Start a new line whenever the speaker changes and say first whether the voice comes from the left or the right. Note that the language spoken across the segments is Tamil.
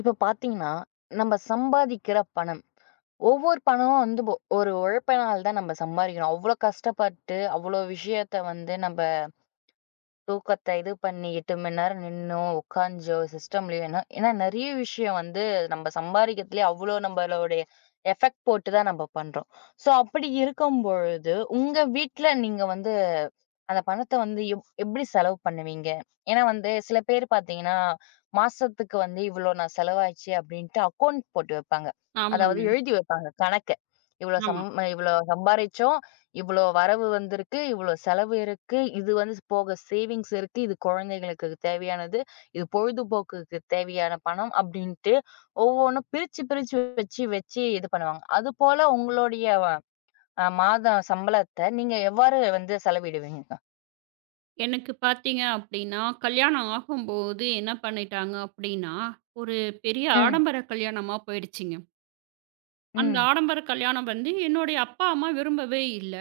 left: இப்ப பாத்தீங்கன்னா, நம்ம சம்பாதிக்கிற பணம், ஒவ்வொரு பணமும் வந்து ஒரு உழைப்பினால் தான் நம்ம சம்பாதிக்கிறோம். அவ்ளோ கஷ்டப்பட்டு, அவ்ளோ விஷயத்த வந்து நம்ப தூக்கத்த இது பண்ணி 8 மணி நேரம் நின்னோ, உட்கார்ந்தோ, சிஸ்டம்லயோ ஏன்னா ஏன்னா நெறைய விஷயம் வந்து நம்ம சம்பாரிக்கிறதுலயே அவ்ளோ நம்மளுடைய எஃபெக்ட் போட்டு தான் நம்ம பண்றோம். ஸோ அப்படி இருக்கும் பொழுது, உங்க வீட்ல நீங்க வந்து அந்த பணத்த வந்து எப்படி செலவு பண்ணுவீங்க? ஏன்னா வந்து சில பேர் பார்த்தீங்கன்னா, மாசத்துக்கு வந்து இவ்வளோ நான் செலவாச்சு அப்படின்ட்டு அக்கவுண்ட் போட்டு வைப்பாங்க. அதாவது
right: ஆமாங்க.
left: எழுதி வைப்பாங்க கணக்க. இவ்வளோ சம்
right: ஆமா.
left: இவ்வளோ சம்பாரிச்சோம். இவ்வளோ வரவு வந்திருக்கு, இவ்வளோ செலவு இருக்கு. இது வந்து போக சேவிங்ஸ் இருக்கு. இது குழந்தைகளுக்கு தேவையானது. இது பொழுதுபோக்குக்கு தேவையான பணம் அப்டின்ட்டு ஒவ்வொன்னும் பிரிச்சு, பிரிச்சு வச்சு, வச்சு இது பண்ணுவாங்க. அதுபோல உங்களுடைய மாத சம்பளத்த நீங்க எவ்வாறு வந்து செலவிடுவீங்க?
right: எனக்கு பார்த்தீங்க அப்டின்னா, கல்யாணம் ஆகும்போது என்ன பண்ணிட்டாங்க அப்டின்னா, ஒரு பெரிய
left: ம்,
right: ஆடம்பர கல்யாணமா போயிடுச்சுங்க. அந்த
left: ம்,
right: ஆடம்பர கல்யாணம் வந்து என்னுடைய அப்பா, அம்மா விரும்பவே இல்ல.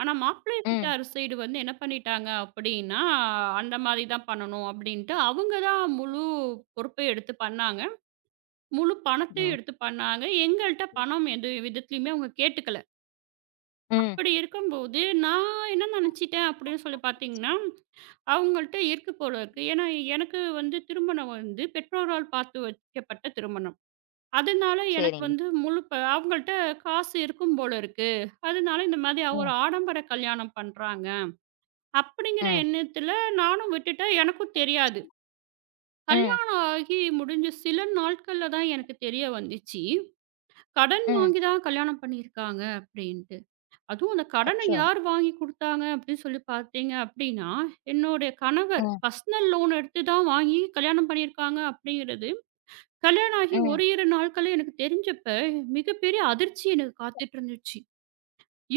right: ஆனா, மாப்பிள்ளை
left: ம்,
right: வீட்டார் சைடு வந்து என்ன பண்ணிட்டாங்க அப்டின்னா, அந்த மாரி தான் பண்ணணும் அப்டின்ட்டு அவங்க தான் முழு பொறுப்பையும் எடுத்து பண்ணாங்க. முழு பணத்தையும்
left: ம்,
right: எடுத்து பண்ணாங்க. எங்கள்ட்ட பணம் எந்த விதத்துலயுமே அவங்க கேட்டுக்கல.
left: ம்.
right: அப்படி இருக்கும்போது நான் என்ன நெனச்சிட்டேன் அப்டின்னு சொல்லி பார்த்தீங்கன்னா அவங்கள்ட்ட இருக்கு போல இருக்கு. ஏன்னா, எனக்கு வந்து திருமணம் வந்து பெற்றோரால் பார்த்து வைக்கப்பட்ட திருமணம். அதனால எனக்கு
left: சரிங்க.
right: வந்து முழு அவங்கள்ட்ட காசு இருக்கும் போல இருக்கு. அதனால இந்த மாதிரி ஒரு
left: ம்,
right: ஆடம்பர கல்யாணம் பண்றாங்க. அப்படிங்கிற
left: ம்,
right: எண்ணத்துல நானும் விட்டுட்டேன். எனக்கும் தெரியாது.
left: ம்,
right: கல்யாணம் ஆகி முடிஞ்ச சில நாட்கள்ல தான் எனக்கு தெரிய வந்துச்சு. கடன்
left: ம்.
right: வாங்கி தான் கல்யாணம் பண்ணியிருக்காங்க அப்படின்னு. அதுவும் அந்த கடன
left: அச்சோ!
right: யார் வாங்கி குடுத்தாங்க அப்படின்னு சொல்லி பார்த்தீங்க அப்படின்னா, என்னுடைய கணவர்
left: ம்,
right: பர்சனல் லோன் எடுத்து தான் வாங்கி கல்யாணம் பண்ணியிருக்காங்க அப்படிங்கிறது, கல்யாணம் ஆகி
left: ம்.
right: ஒரு 2 நாட்கள்ல எனக்கு தெரிஞ்சப்ப மிகப்பெரிய அதிர்ச்சி எனக்கு காத்துட்டு இருந்துச்சு.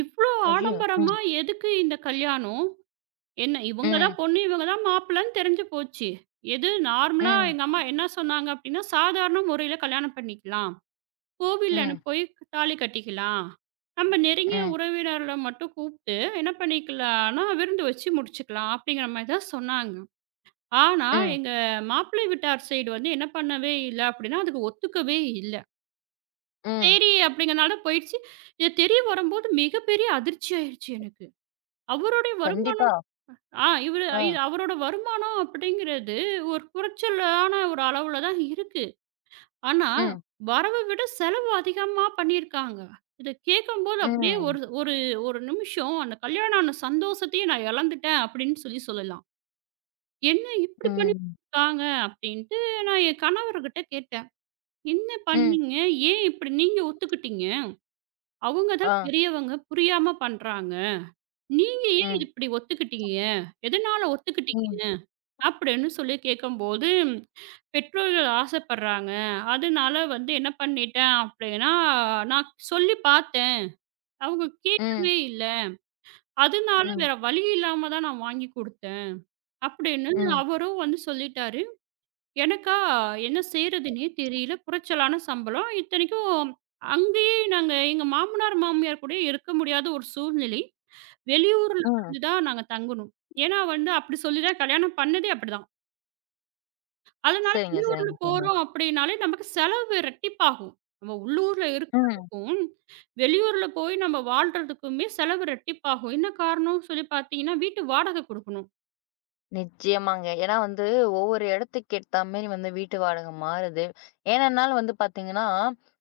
right: இவ்ளோ
left: ஐயோ! ம்,
right: ஆடம்பரமா எதுக்கு இந்த கல்யாணம்? என்ன இவங்க
left: ம்,
right: தான் பொண்ணு, இவங்க தான் மாப்பிள்ளைன்னு தெரிஞ்சு போச்சு. எது நார்மலா
left: ம்,
right: எங்க அம்மா என்ன சொன்னாங்க அப்படின்னா, சாதாரண முறையில கல்யாணம் பண்ணிக்கலாம். கோவில்ல
left: ம்,
right: போய் தாலி கட்டிக்கலாம். நம்ம நெருங்கிய
left: ம்,
right: உறவினர்கள மட்டும் கூப்ட்டு என்ன பண்ணிக்கலாம்னா, விருந்து வச்சு முடிச்சுக்கலாம். அப்படிங்கிற மாரி தான் சொன்னாங்க. ஆனா,
left: ம்,
right: எங்க மாப்பிள்ளை வீட்டார் சைடு வந்து என்ன பண்ணவே இல்ல அப்படின்னா, அதுக்கு ஒத்துக்கவே இல்ல.
left: ம்.
right: சரி அப்படிங்கிறனால போயிடுச்சு. இது தெரிய வரும்போது மிகப்பெரிய அதிர்ச்சி ஆயிருச்சு எனக்கு. அவருடைய வருமா
left: கண்டிப்பா.
right: ஆ இவரு
left: ஆ.
right: அவரோட வருமானம் அப்படிங்கிறது ஒரு குறைச்சலான ஒரு அளவுல தான் இருக்கு. ஆனா,
left: إمم،
right: வரவ விட செலவு அதிகமா பண்ணியிருக்காங்க. இத கேட்கும்போது அப்படியே
left: إمم،
right: ஒரு ஒரு ஒரு நிமிஷம் அந்த கல்யாணம் ஆன சந்தோஷத்தையே நான் இழந்துட்டேன் அப்படின்னு சொல்லி சொல்லலாம். "என்ன இப்படி
left: إمم.
right: பண்ணியிருக்காங்க?" அப்படின்ட்டு நான் என் கணவர்கிட்ட கேட்டேன். "என்ன
left: ம்.
right: பண்ணீங்க? ஏன் இப்படி நீங்க ஒத்துக்கிட்டீங்க? அவங்க
left: ஆ.
right: தான் பெரியவங்க, புரியாம பண்றாங்க. நீங்க ஏன்
left: ம்.
right: இப்படி ஒத்துக்கிட்டீங்க? எதனால
left: ம்.
right: ஒத்துக்கிட்டீங்க?" அப்படின்னு சொல்லி கேட்கும்போது பெற்றோர்கள் ஆசைப்படுறாங்க. அதனால வந்து என்ன பண்ணிட்டேன் அப்படின்னா, நான் சொல்லி பார்த்தேன். அவங்க
left: ம்.
right: கேட்கவே இல்ல. அதனால
left: ம்.
right: வேற வழி இல்லாம தான் நான் வாங்கி குடுத்தேன். அப்படின்னு
left: ம்.
right: அவரும் வந்து சொல்லிட்டாரு. எனக்கா என்ன செய்றதுன்னே தெரியல. குறைச்சலான சம்பளம். இத்தனைக்கும் அங்கேயே நாங்க எங்க மாமனார், மாமியார் கூட இருக்க முடியாத ஒரு சூழ்நிலை. வெளியூர்ல
left: ம்.
right: வந்து தான் நாங்க தங்கணும். ஏன்னா வந்து அப்படி சொல்லி தான் கல்யாணம் பண்ணதே அப்படிதான். அதனால
left: சரிங்க,
right: வெளியூர்ல
left: சரிங்க. சரிங்க.
right: போறோம் அப்படின்னாலே நமக்கு செலவு ரெட்டிப்பாகும். நம்ம உள்ளூர்ல
left: ம்.
right: இருக்கிறதுக்கும், வெளியூர்ல போய் நம்ம வாழ்றதுக்குமே செலவு ரெட்டிப்பாகும். என்ன காரணம்னு சொல்லி பார்த்தீங்கன்னா, வீட்டு வாடகை குடுக்கணும்.
left: நிச்சயமாங்க. ஏன்னா வந்து ஒவ்வொரு இடத்துக்கு ஏத்தா மாரி வந்து வீட்டு வாடகை மாறுது. ஏனென்னாலும் வந்து பார்த்தீங்கன்னா,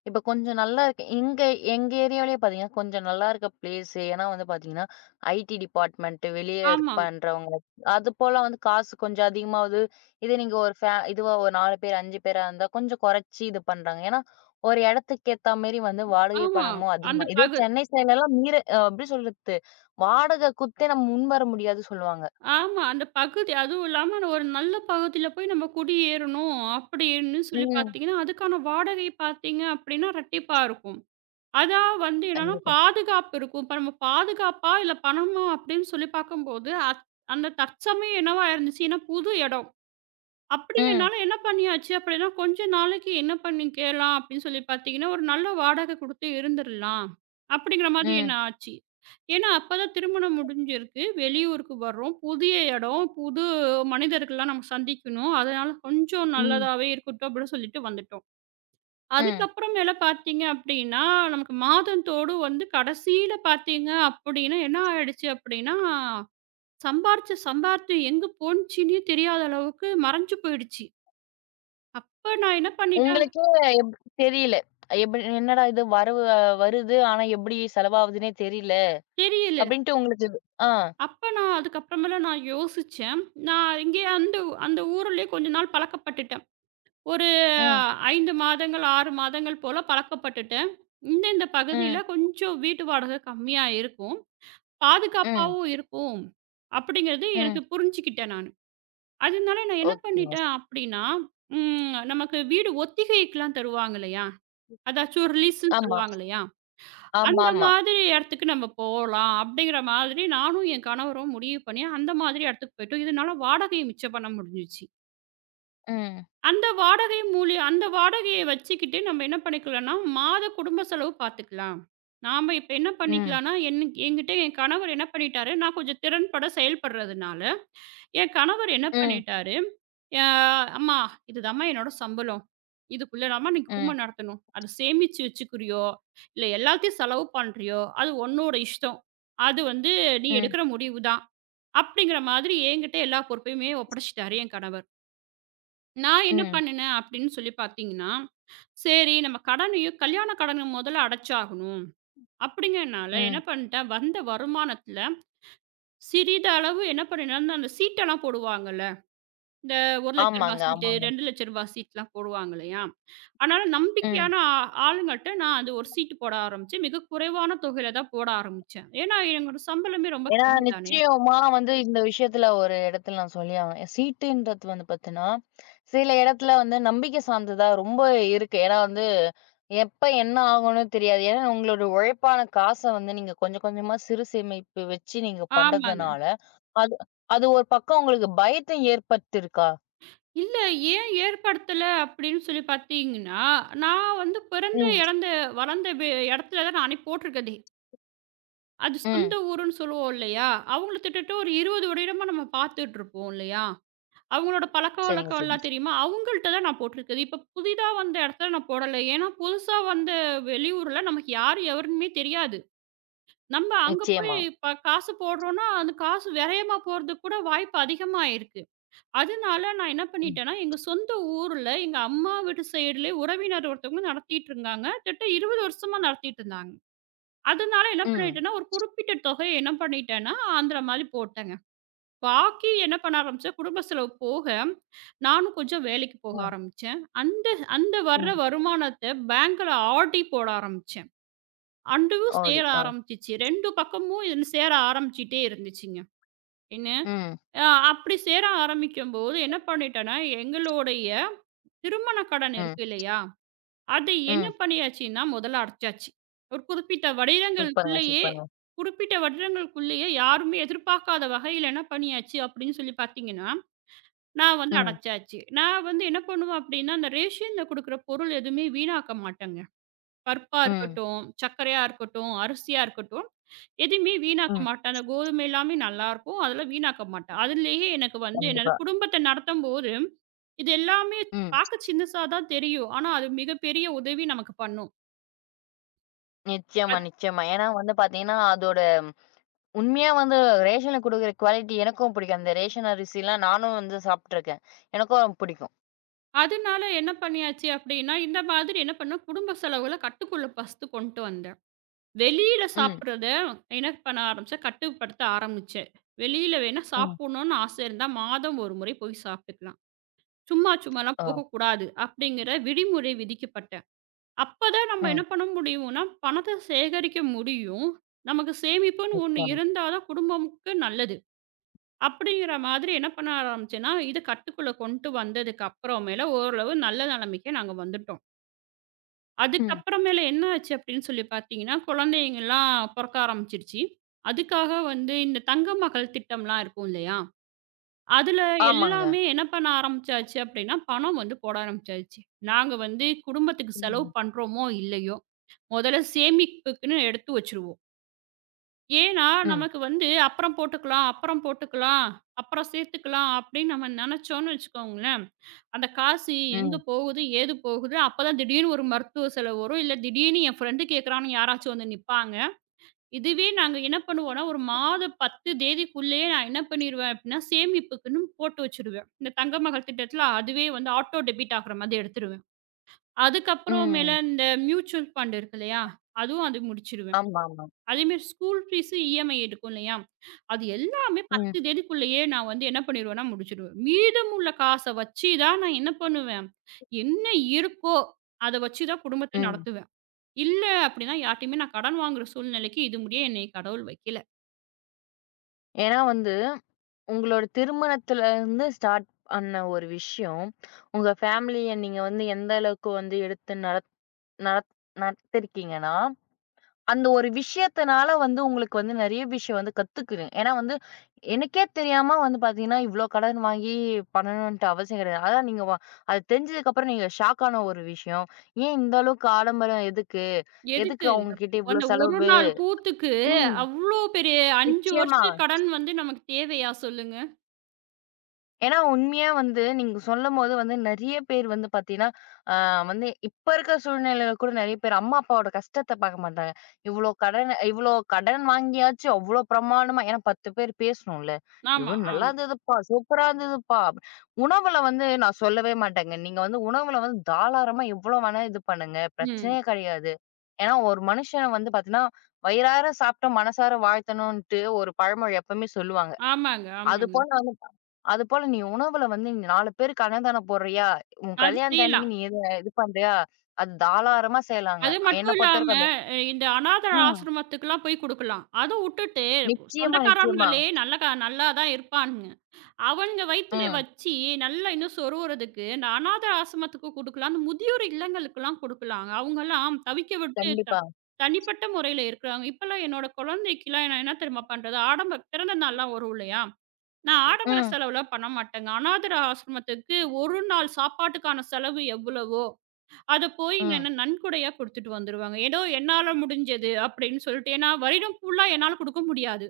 left: இப்ப கொஞ்சம் நல்லா இருக்கு எங்க எங்க ஏரியாவிலேயே பார்த்தீங்கன்னா, கொஞ்சம் நல்லா இருக்க பிளேஸ் ஏன்னா வந்து பார்த்தீங்கன்னா, ஐடி டிபார்ட்மென்ட் வெளிய
right: ஆமா,
left: பண்றவங்க அதுபோல வந்து காசு கொஞ்சம் அதிகமாவுது. இதே நீங்க ஒரு ஃபே இதுவா ஒரு 4 பேர் 5 பேரா இருந்தா கொஞ்சம் குறைச்சு இது பண்றாங்க. ஏன்னா ஒரு இடத்துக்கு ஏத்தா மாரி வந்து வாடகை
right: ஆமா.
left: பணமும் அதிகமா
right: அந்த
left: இதே
right: பகு
left: சென்னை சைடுலலாம் மீற எப்படி சொல்றது? வாடகை குடுத்தே நம்ம முன் வர முடியாதுன்னு சொல்லுவாங்க.
right: ஆமா. அந்த பகுதி அதுவும் இல்லாம அந்த ஒரு நல்ல பகுதியில போய் நம்ம குடியேறணும் அப்படின்னு சொல்லி
left: ம்.
right: பார்த்தீங்கன்னா, அதுக்கான வாடகை பார்த்தீங்க அப்படின்னா ரெட்டிப்பா இருக்கும். அதான் வந்து என்னன்னா,
left: கண்டிப்பா.
right: பாதுகாப்பு இருக்கும். இப்ப நம்ம பாதுகாப்பா, இல்ல பணமா அப்படின்னு சொல்லி பார்க்கும்போது, அந்த தற்சமயம் என்னவா இருந்துச்சு, ஏன்னா புது இடம்.
left: ம்.
right: அப்படிங்கிறனால என்ன பண்ணியாச்சு அப்படின்னா, கொஞ்ச நாளைக்கு என்ன பண்ணிக்கலாம் அப்படின்னு சொல்லி பார்த்தீங்கன்னா, ஒரு நல்ல வாடகை குடுத்து இருந்துரலாம். அப்படிங்கிற மாதிரி என்ன
left: ம்.
right: ஆச்சு. ஏன்னா அப்பதான் திருமணம் முடிஞ்சிருக்கு. வெளியூருக்கு வர்றோம். புதிய இடம், புது மனிதர்கள்லாம் நம்ம சந்திக்கணும். அதனால கொஞ்சம்
left: ம்.
right: நல்லதாவே இருக்கட்டும் அப்படின்னு சொல்லிட்டு வந்துட்டோம்.
left: ம்.
right: அதுக்கப்புறமேல பார்த்தீங்க அப்படின்னா, நமக்கு மாதந்தோறும் வந்து கடைசியில பார்த்தீங்க அப்படின்னா, என்ன ஆயிடுச்சு அப்படின்னா, சம்பாரிச்ச சம்பாத்தியம் எங்க போணுச்சுன்னே தெரியாத அளவுக்கு மறைஞ்சு போயிடுச்சு. அப்ப நான் என்ன பண்ணிட்டேன்
left: உங்களுக்கே எப் தெரியல. எப்படி என்னடா இது வரவு வருது. ஆனா எப்படி செலவாகுதுன்னே தெரியல.
right: தெரியல.
left: அப்படின்ட்டு உங்களுக்கு இது ஆ.
right: அப்ப நான் அதுக்கப்புறமேல நான் யோசிச்சேன். நான் இங்கேயே அந்த அந்த ஊருலயே கொஞ்ச நாள் பழக்கப்பட்டுட்டேன். ஒரு
left: ம்.
right: 5 மாதங்கள், 6 மாதங்கள் போல பழக்கப்பட்டுட்டேன். இந்த இந்த பகுதியில
left: ம்.
right: கொஞ்சம் வீட்டு வாடகை கம்மியா இருக்கும்.
left: ம்.
right: பாதுகாப்பாவும் இருக்கும். அப்படிங்கிறது
left: ம்.
right: எனக்கு புரிஞ்சுக்கிட்டேன் நானு. அதனால நான் என்ன
left: ஓகே.
right: பண்ணிட்டேன் அப்படின்னா, ம் நமக்கு வீடு ஒத்திகைக்குலாம் தருவாங்க இல்லையா? அதாச்சும் ரிலீஸ்ன்னு
left: ஆமா.
right: சொல்லுவாங்க இல்லையா? அந்த
left: ஆமாமா.
right: மாதிரி இடத்துக்கு நம்ம போலாம் அப்படிங்கிற மாதிரி நானும் என் கணவரும் முடிவு பண்ணி அந்த மாதிரி இடத்துக்கு போயிட்டோம். இதனால வாடகைய மிச்சம் பண்ண முடிஞ்சுச்சு.
left: ம்.
right: அந்த வாடகைய வச்சுக்கிட்டு நம்ம என்ன பண்ணிக்கலாம்னா, மாத குடும்ப செலவு பார்த்துக்கலாம். நாம இப்ப என்ன
left: ம்.
right: பண்ணிக்கலாம்னா, என்கிட்ட என் கணவர் என்ன பண்ணிட்டாரு, நான் கொஞ்சம் திறன்பட செயல்படுறதுனால, என் கணவர் என்ன
left: ம்.
right: பண்ணிட்டாரு, "அ அம்மா இதுதாம்மா என்னோட சம்பளம். இதுக்குள்ளதாம்மா நீ
left: ம்.
right: குடும்பம் நடத்தணும். அத சேமிச்சு வச்சுக்கிறியோ, இல்ல எல்லாத்தையும் செலவு பண்றியோ, அது உன்னோட இஷ்டம். அது வந்து நீ
left: ம்.
right: எடுக்கிற முடிவு தான்." அப்படிங்கிற மாதிரி என்கிட்ட எல்லா பொறுப்பையுமே ஒப்படைச்சுட்டாரு என் கணவர். நான் என்ன
left: ம்.
right: பண்ணுனேன் அப்படின்னு சொல்லி பார்த்தீங்கன்னா, சரி நம்ம கடனையும் கல்யாண கடன மொதல்ல அடைச்சாகணும். அப்படிங்கிறனால என்ன
left: ம்.
right: பண்ணிட்டேன், வந்த வருமானத்துல சிறிதளவு என்ன பண்ணினேன்னா, அந்த சீட்டெல்லாம் போடுவாங்கல்ல. இந்த ரூ. 1,00,000
left: ஆமாங்க,
right: சீட்டு,
left: ஆமாங்க.
right: ரூ. 2,00,000 சீட்லாம் போடுவாங்க இல்லையா? அதனால
left: ம்.
right: நம்பிக்கையான ஆளுங்கள்ட்ட நான் அது ஒரு சீட்டு போட ஆரம்பிச்சேன். மிக குறைவான தொகையில தான் போட ஆரம்பிச்சேன். ஏன்னா, என்னோட சம்பளமே ரொம்ப
left: ஏன்னா
right: கம்மி தானே.
left: நிச்சயமா வந்து இந்த விஷயத்துல ஒரு இடத்துல நான் சொல்லி ஆவேன். சீட்டுன்றது வந்து பார்த்தீன்னா, சில இடத்துல வந்து நம்பிக்கை சார்ந்ததா ரொம்ப இருக்கு. ஏன்னா வந்து எப்ப என்ன ஆகும்னு தெரியாது. ஏன்னா உங்களோட உழைப்பான காச வந்து நீங்க கொஞ்சம் கொஞ்சமா சிறு சேமிப்பு வச்சு நீங்க
right: ஆமாங்க.
left: பண்றதுனால, அது அது ஒரு பக்கம் உங்களுக்கு பயத்த ஏற்படுத்தியிருக்கா?
right: இல்ல. ஏன் ஏற்படுத்தல அப்படின்னு சொல்லி பார்த்தீங்கன்னா, நான் வந்து பிறந்த,
left: ம்,
right: இறந்த, வளர்ந்த இடத்துல தான் நானே போட்டிருக்கதே. அது
left: ம்.
right: சொந்த ஊருன்னு சொல்லுவோம் இல்லையா? அவங்கள கிட்டத்தட்ட ஒரு 20 வருடமா நம்ம பார்த்துட்டுருப்போம் இல்லையா? அவங்களோட
left: சரிங்க,
right: பழக்கவழக்கம்
left: சரிங்க.
right: எல்லாம் தெரியுமா? அவங்கள்ட்ட தான் நான் போட்டிருக்கது. இப்ப புதிதா வந்த இடத்துல நான் போடல. ஏன்னா, புதுசா வந்த வெளியூர்ல நமக்கு யாரு எவருன்னுமே தெரியாது. நம்ம அங்க போய்
left: நிச்சயமா.
right: இப்ப காசு போடுறோம்னா, அந்த காசு விரயமா போறதுக்கு கூட வாய்ப்பு அதிகமா இருக்கு. அதனால நான் என்ன
left: ம்,
right: பண்ணிட்டேன்னா, எங்க சொந்த ஊர்ல எங்க அம்மா வீட்டு சைடுலயே உறவினர் ஒருத்தவங்க நடத்திட்டு இருந்தாங்க. கிட்ட 20 வருஷமா நடத்திட்டு இருந்தாங்க. அதனால என்ன
left: ம்,
right: பண்ணிட்டேன்னா, ஒரு குறிப்பிட்ட தொகைய என்ன பண்ணிட்டேன்னா, அந்த மாரி போட்டேங்க. பாக்கி என்ன பண்ண ஆரம்பிச்சேன், குடும்ப செலவு போக, நானும் கொஞ்சம் வேலைக்கு போக
left: ம்,
right: ஆரம்பிச்சேன். அந்த அந்த
left: ம்.
right: வர்ற வருமானத்த பேங்க்ல ஆர்டி போட ஆரம்பிச்சேன். அதுவும்
left: ஓடி.
right: சேர
left: ஆ.
right: ஆரம்பிச்சுச்சு. 2 பக்கமும் இது சேர ஆரம்பிச்சுட்டே இருந்துச்சுங்க. என்ன
left: ம்,
right: அ அப்படி சேர ஆரம்பிக்கும்போது என்ன பண்ணிட்டேன்னா, எங்களுடைய திருமண கடன்
left: ம்,
right: இருக்கு இல்லையா? அது என்ன
left: ம்.
right: பண்ணியாச்சுன்னா, முதல்ல அடைச்சாச்சு. ஒரு குறிப்பிட்ட
left: சூப்பருங்க,
right: வருடங்களுக்குள்ளேயே
left: சூப்பருங்க.
right: குறிப்பிட்ட வருடங்களுக்குள்ளேயே யாருமே எதிர்பார்க்காத வகையில என்ன பண்ணியாச்சு அப்படின்னு சொல்லி பார்த்தீங்கன்னா, நான் வந்து
left: ம்,
right: அடைச்சாச்சு. நான் வந்து என்ன பண்ணுவேன் அப்படின்னா, அந்த ரேஷன்ல குடுக்குற பொருள் எதுவுமே வீணாக்க மாட்டேங்க. பருப்பா
left: ம்,
right: இருக்கட்டும், சர்க்கரையா இருக்கட்டும், அரிசியா இருக்கட்டும், எதுவுமே வீணாக்க
left: ம்.
right: மாட்டேன். அந்த கோதுமை எல்லாமே நல்லாயிருக்கும். அதெல்லாம் வீணாக்க மாட்டேன். அதுலயே எனக்கு வந்து என்னது
left: கண்டிப்பா.
right: குடும்பத்த நடத்தும்போது, இது எல்லாமே
left: ம்.
right: பார்க்க சின்னசா தான் தெரியும். ஆனா, அது மிகப்பெரிய உதவி நமக்கு பண்ணும்.
left: நிச்சயமா,
right: அத்
left: நிச்சயமா. ஏன்னா வந்து பார்த்தீங்கன்னா, அதோட உண்மையா வந்து ரேஷன்ல குடுக்குற குவாலிட்டி எனக்கும் பிடிக்கும். அந்த ரேஷன் அரிசிலாம் நானும் வந்து சாப்ட்டுருக்கேன். எனக்கும் பிடிக்கும்.
right: அதனால என்ன பண்ணியாச்சு அப்படின்னா, இந்த மாதிரி என்ன பண்ணேன், குடும்ப செலவுகள கட்டுக்குள்ள ஃபர்ஸ்ட்டு கொண்டு வந்தேன். வெளியில
left: ம்,
right: சாப்பிடுறத என்ன பண்ண ஆரம்பிச்சேன், கட்டுப்படுத்த ஆரம்பிச்சேன். வெளியில வேணா
left: ம்.
right: சாப்பிடணும்னு ஆசை இருந்தா, மாதம் ஒரு முறை போய் சாப்பிட்டுக்கலாம். சும்மா சும்மாலாம்
left: ஆ.
right: போகக்கூடாது அப்படிங்கிற விதிமுறை விதிக்கப்பட்ட. அப்பதான் நம்ம என்ன
left: ம்.
right: பண்ண முடியும்னா, பணத்த சேகரிக்க முடியும். நமக்கு சேமிப்புன்னு ஒண்ணு
left: நிச்சயமா.
right: இருந்தா தான் குடும்பமுக்கு நல்லது. அப்படிங்கிற மாதிரி என்ன பண்ண ஆரம்பிச்சேன்னா, இத கட்டுக்குள்ள கொண்டு வந்ததுக்கு அப்புறமேல ஓரளவு நல்ல நிலைமைக்கு நாங்க வந்துட்டோம்.
left: ம்.
right: அதுக்கப்புறமேல என்ன ஆச்சு அப்படின்னு சொல்லி பார்த்தீங்கன்னா, குழந்தைங்கலாம் பொறக்க ஆரம்பிச்சிருச்சு. அதுக்காக வந்து இந்த தங்க மகள் திட்டம்லாம் இருக்கும் இல்லையா? அதுல
left: ஆமாங்க.
right: எல்லாமே என்ன பண்ண ஆரம்பிச்சாச்சு அப்படின்னா, பணம் வந்து போட ஆரம்பிச்சாச்சு. நாங்க வந்து குடும்பத்துக்கு செலவு
left: ம்.
right: பண்றோமோ, இல்லையோ, முதல்ல சேமிப்புக்குன்னு எடுத்து வச்சுருவோம். ஏன்னா,
left: ம்.
right: நமக்கு வந்து அப்புறம் போட்டுக்கலாம், அப்புறம் போட்டுக்கலாம், அப்புறம் சேர்த்துக்கலாம் அப்படின்னு நம்ம நினைச்சோம்னு வச்சுக்கோங்களேன், அந்த காசு எங்க
left: ம்.
right: போகுது, ஏது போகுது, அப்பதான் திடீர்னு ஒரு மருத்துவ செலவு வரும். இல்ல திடீர்னு என் ஃப்ரெண்டு கேட்குறான்னு யாராச்சும் வந்து நிப்பாங்க. இதுவே நாங்க என்ன பண்ணுவோம்னா, ஒரு மாத 10 தேதிக்குள்ளேயே நான் என்ன பண்ணிருவேன் அப்டின்னா, சேமிப்புக்குன்னு போட்டு வச்சுருவேன். இந்த தங்க மகள் திட்டத்தில அதுவே வந்து ஆட்டோ டெபிட் ஆகுற மாதிரி எடுத்துருவேன். அதுக்கப்புறமேல
left: ம்.
right: இந்த மியூச்சுவல் ஃபண்ட் இருக்கு இல்லையா? அதுவும் அது முடிச்சுருவேன்.
left: ஆமாமா.
right: அதேமாரி ஸ்கூல் ஃபீஸு இஎம்ஐ எடுக்கும் இல்லையா? அது எல்லாமே
left: ம்.
right: 10 தேதிக்குள்ளேயே நான் வந்து என்ன பண்ணிருவேன்னா முடிச்சுடுவேன். மீதமுள்ள காச வச்சு தான் நான் என்ன பண்ணுவேன், என்ன இருக்கோ அத வச்சு தான் குடும்பத்த
left: ம்.
right: நடத்துவேன். இல்ல அப்டின்னா யார்ட்டயுமே நான் கடன் வாங்குற சூழ்நிலைக்கு இது முடிய என்னைய கடவுள் வைக்கல.
left: ஏன்னா வந்து உங்களோட திருமணத்துலருந்து ஸ்டார்ட் பண்ண ஒரு விஷயம், உங்க ஃபேமிலிய நீங்க வந்து எந்த அளவுக்கு வந்து எடுத்து நடத் நடத் நடத்திருக்கீங்கன்னா, அந்த ஒரு விஷயத்தினால வந்து உங்களுக்கு வந்து நெறைய விஷயம் வந்து கத்துக்குவேன். ஏன்னா வந்து, எனக்கே தெரியாம வந்து பார்த்தீங்கன்னா, இவ்ளோ கடன் வாங்கி பண்ணணுன்ட்டு அவசியம் கிடையாது. அதான் நீங்க வ அது தெரிஞ்சதுக்கப்புறம் நீங்க ஷாக் ஆன ஒரு விஷயம். ஏன் இந்த அளவுக்கு ஆடம்பரம் எதுக்கு? எதுக்கு
right: எதுக்கு?
left: அவங்க
right: அப்படி?
left: கிட்ட இவ்ளோ
right: அந்த ஒரு
left: செலவு?
right: நாள் கூத்துக்கு
left: ம்.
right: அவ்ளோ பெரிய 5
left: நிச்சயமா.
right: வருஷம் கடன் வந்து நமக்கு தேவையா சொல்லுங்க?
left: ஏன்னா, உண்மையா வந்து நீங்க சொல்லும்போது வந்து நெறைய பேர் வந்து பார்த்தீங்கன்னா, அ வந்து இப்ப இருக்கிற சூழ்நிலையில கூட நெறைய பேர் அம்மா, அப்பாவோட கஷ்டத்த பார்க்க மாட்டாங்க. இவ்ளோ கடன் வாங்கியாச்சு அவ்ளோ பிரமாண்டமா ஏன்னா 10 பேர் பேசணும்ல.
right: ஆமா,
left: "இவ்ளோ நல்லா
right: ஆமா.
left: இருந்ததுப்பா, சூப்பரா இருந்ததுப்பா." அப்படி- உணவுல வந்து நான் சொல்லவே மாட்டேங்க. நீங்க வந்து உணவுல வந்து தாராளமா எவ்ளோ வேணா இது பண்ணுங்க.
right: ம்.
left: பிரச்சனையே கிடையாது. ஏன்னா ஒரு மனுஷன் வந்து பார்த்தீங்கன்னா, "வயிறார சாப்பிட்டு மனசார வாழ்த்தணும்ன்ட்டு" ஒரு பழமொழி எப்பவுமே சொல்லுவாங்க.
right: ஆமாங்க, ஆமாங்க.
left: அதுபோல அதுபோல நீ உணவுல வந்து நீ 4 பேருக்கு அன்னதானம் போடுறியா? உன்
right: அது
left: கல்யாணத்து அன்னைக்கு
right: செய்யலாம்.
left: நீ எத இது பண்றியா? அது தாராளமா செய்யலாங்க.
right: அது மட்டும்
left: என்ன
right: இல்லாம
left: பொறுத்தவரைக்கும் அது
right: இந்த அநாத
left: ம்.
right: ஆசிரமத்துக்குலாம் போய் குடுக்கலாம். அத உட்டுட்டு
left: நிச்சயமா, நிச்சயமா.
right: சொந்தக்காரங்களே நல்லா தான் இருப்பானுங்க. அவங்க வயித்துல
left: ம்.
right: வச்சு, நல்லா இன்னும் சொருவுறதுக்கு, இந்த அநாத ஆசிரமத்துக்கு குடுக்கலாம். அந்த முதியோர் இல்லங்களுக்கெல்லாம் குடுக்கலாங்க. அவங்கலாம் தவிக்க விட்டு,
left: கண்டிப்பா.
right: தனிப்பட்ட முறையில இருக்கிறாங்க. இப்பலாம் என்னோட குழந்தைக்குலாம் நான் என்ன தெரியுமா பண்றது, ஆடம்பர பிறந்த நாள்லாம் வரும் இல்லையா? நான் ஆடம்பர
left: ம்,
right: செலவுலாம் பண்ண மாட்டேங்க. அநாதர ஆசிரமத்துக்கு 1 நாள் சாப்பாட்டுக்கான செலவு எவ்வளவோ, அத போய்
left: ம்.
right: நான் நன்கொடையா குடுத்துட்டு வந்துருவேங்க. ஏதோ என்னால முடிஞ்சது அப்படின்னு சொல்லிட்டு. ஏன்னா வருடம் ஃபுல்லா என்னால குடுக்க முடியாது.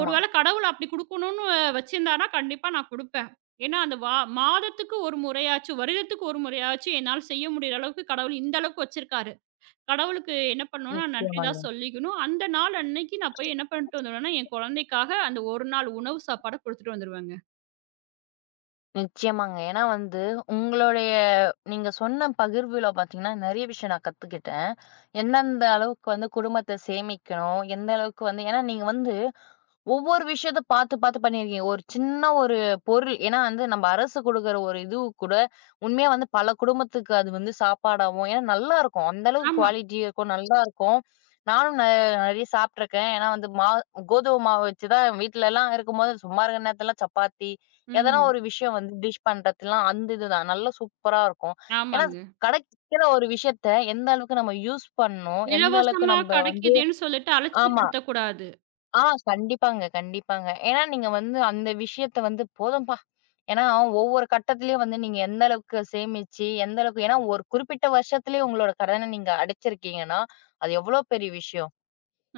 right: ஒரு வேள கடவுள் அப்படி குடுக்கணும்னு வச்சிருந்தாருன்னா, கண்டிப்பா நான் குடுப்பேன். ஏன்னா, அந்த வா மாதத்துக்கு ஒரு முறையாச்சும், வருடத்துக்கு ஒரு முறையாச்சும் என்னால செய்ய முடியிற அளவுக்கு கடவுள் இந்த அளவுக்கு வச்சிருக்காரு. கடவுளுக்கு என்ன பண்ணணும்னா, நன்றி
left: நிச்சயமாங்க.
right: தான் சொல்லிக்கணும். அந்த நாள் அன்னைக்கு நான் போய் என்ன பண்ணிட்டு வந்துருவேன்னா, என் குழந்தைக்காக அந்த ஒரு நாள் உணவு சாப்பாட குடுத்துட்டு வந்துருவேங்க.
left: நிச்சயமாங்க. ஏன்னா வந்து உங்களுடைய நீங்க சொன்ன பகிர்வுல பார்த்தீங்கன்னா, நெறைய விஷயம் நான் கத்துக்கிட்டேன். எந்தெந்த அளவுக்கு வந்து குடும்பத்த சேமிக்கணும், எந்த அளவுக்கு வந்து ஏன்னா நீங்க வந்து ஒவ்வொரு விஷயத்த பார்த்து, பார்த்து பண்ணியிருக்கீங்க. ஒரு சின்ன ஒரு பொருள் ஏன்னா வந்து நம்ம அரசு குடுக்குற ஒரு இது கூட, உண்மையா வந்து பல குடும்பத்துக்கு அது வந்து சாப்பாடாவும் ஏன்னா நல்லாருக்கும். அந்த அளவுக்கு
right: ஆமா.
left: குவாலிட்டி இருக்கும். நல்லாருக்கும். நானும் ந நெறைய சாப்ட்டுருக்கேன். ஏன்னா வந்து கோதுமை மாவு வச்சு தான் வீட்லலாம் இருக்கும்போது, சும்மா இருக்கிற நேரத்துலலாம் சப்பாத்தி, எதனா
right: ம்.
left: ஒரு விஷயம் வந்து டிஷ் பண்றதுலாம் அந்த இதுதான். நல்லா சூப்பரா இருக்கும். ஏன்னா,
right: ஆமாங்க.
left: கிடைக்கிற ஒரு விஷயத்த எந்த அளவுக்கு நம்ம யூஸ் பண்ணணும், எந்த அளவுக்கு
right: இலவசமா
left: நம்ப வந்து
right: கெடைக்குதேன்னு சொல்லிட்டு
left: ஆமா.
right: அலட்சியப்படுத்தக்கூடாது.
left: ஆ கண்டிப்பாங்க, கண்டிப்பாங்க. ஏன்னா நீங்க வந்து அந்த விஷயத்த வந்து போதும்பா. ஏன்னா ஒவ்வொரு கட்டத்திலயும் வந்து நீங்க எந்த அளவுக்கு சேமிச்சு, எந்த அளவுக்கு ஏன்னா ஒரு குறிப்பிட்ட வருஷத்திலேயே உங்களோட கடன நீங்க அடைச்சிருக்கீங்கன்னா, அது எவ்வளோ பெரிய விஷயம்.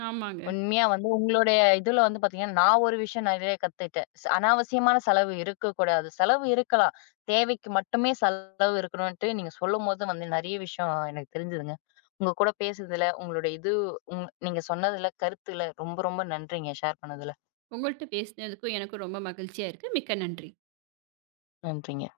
right: ஆமாங்க.
left: உண்மையா வந்து உங்களுடைய இதுல வந்து பார்த்தீங்கன்னா, நான் ஒரு விஷயம் நிறைய கத்துக்கிட்டேன். அனாவசியமான செலவு இருக்கக்கூடாது. செலவு இருக்கலாம். தேவைக்கு மட்டுமே செலவு இருக்கணுன்ட்டு நீங்க சொல்லும்போது வந்து நிறைய விஷயம் எனக்கு தெரிஞ்சுதுங்க. உங்க கூட பேசுனதுல, உங்களுடைய இது நீங்க சொன்னதுல, கருத்துல ரொம்ப ரொம்ப நன்றிங்க. ஷேர் பண்ணதுல.
right: உங்கள்ட்ட பேசினதுக்கும் எனக்கும் ரொம்ப மகிழ்ச்சியா இருக்கு. மிக்க நன்றி.
left: நன்றிங்க.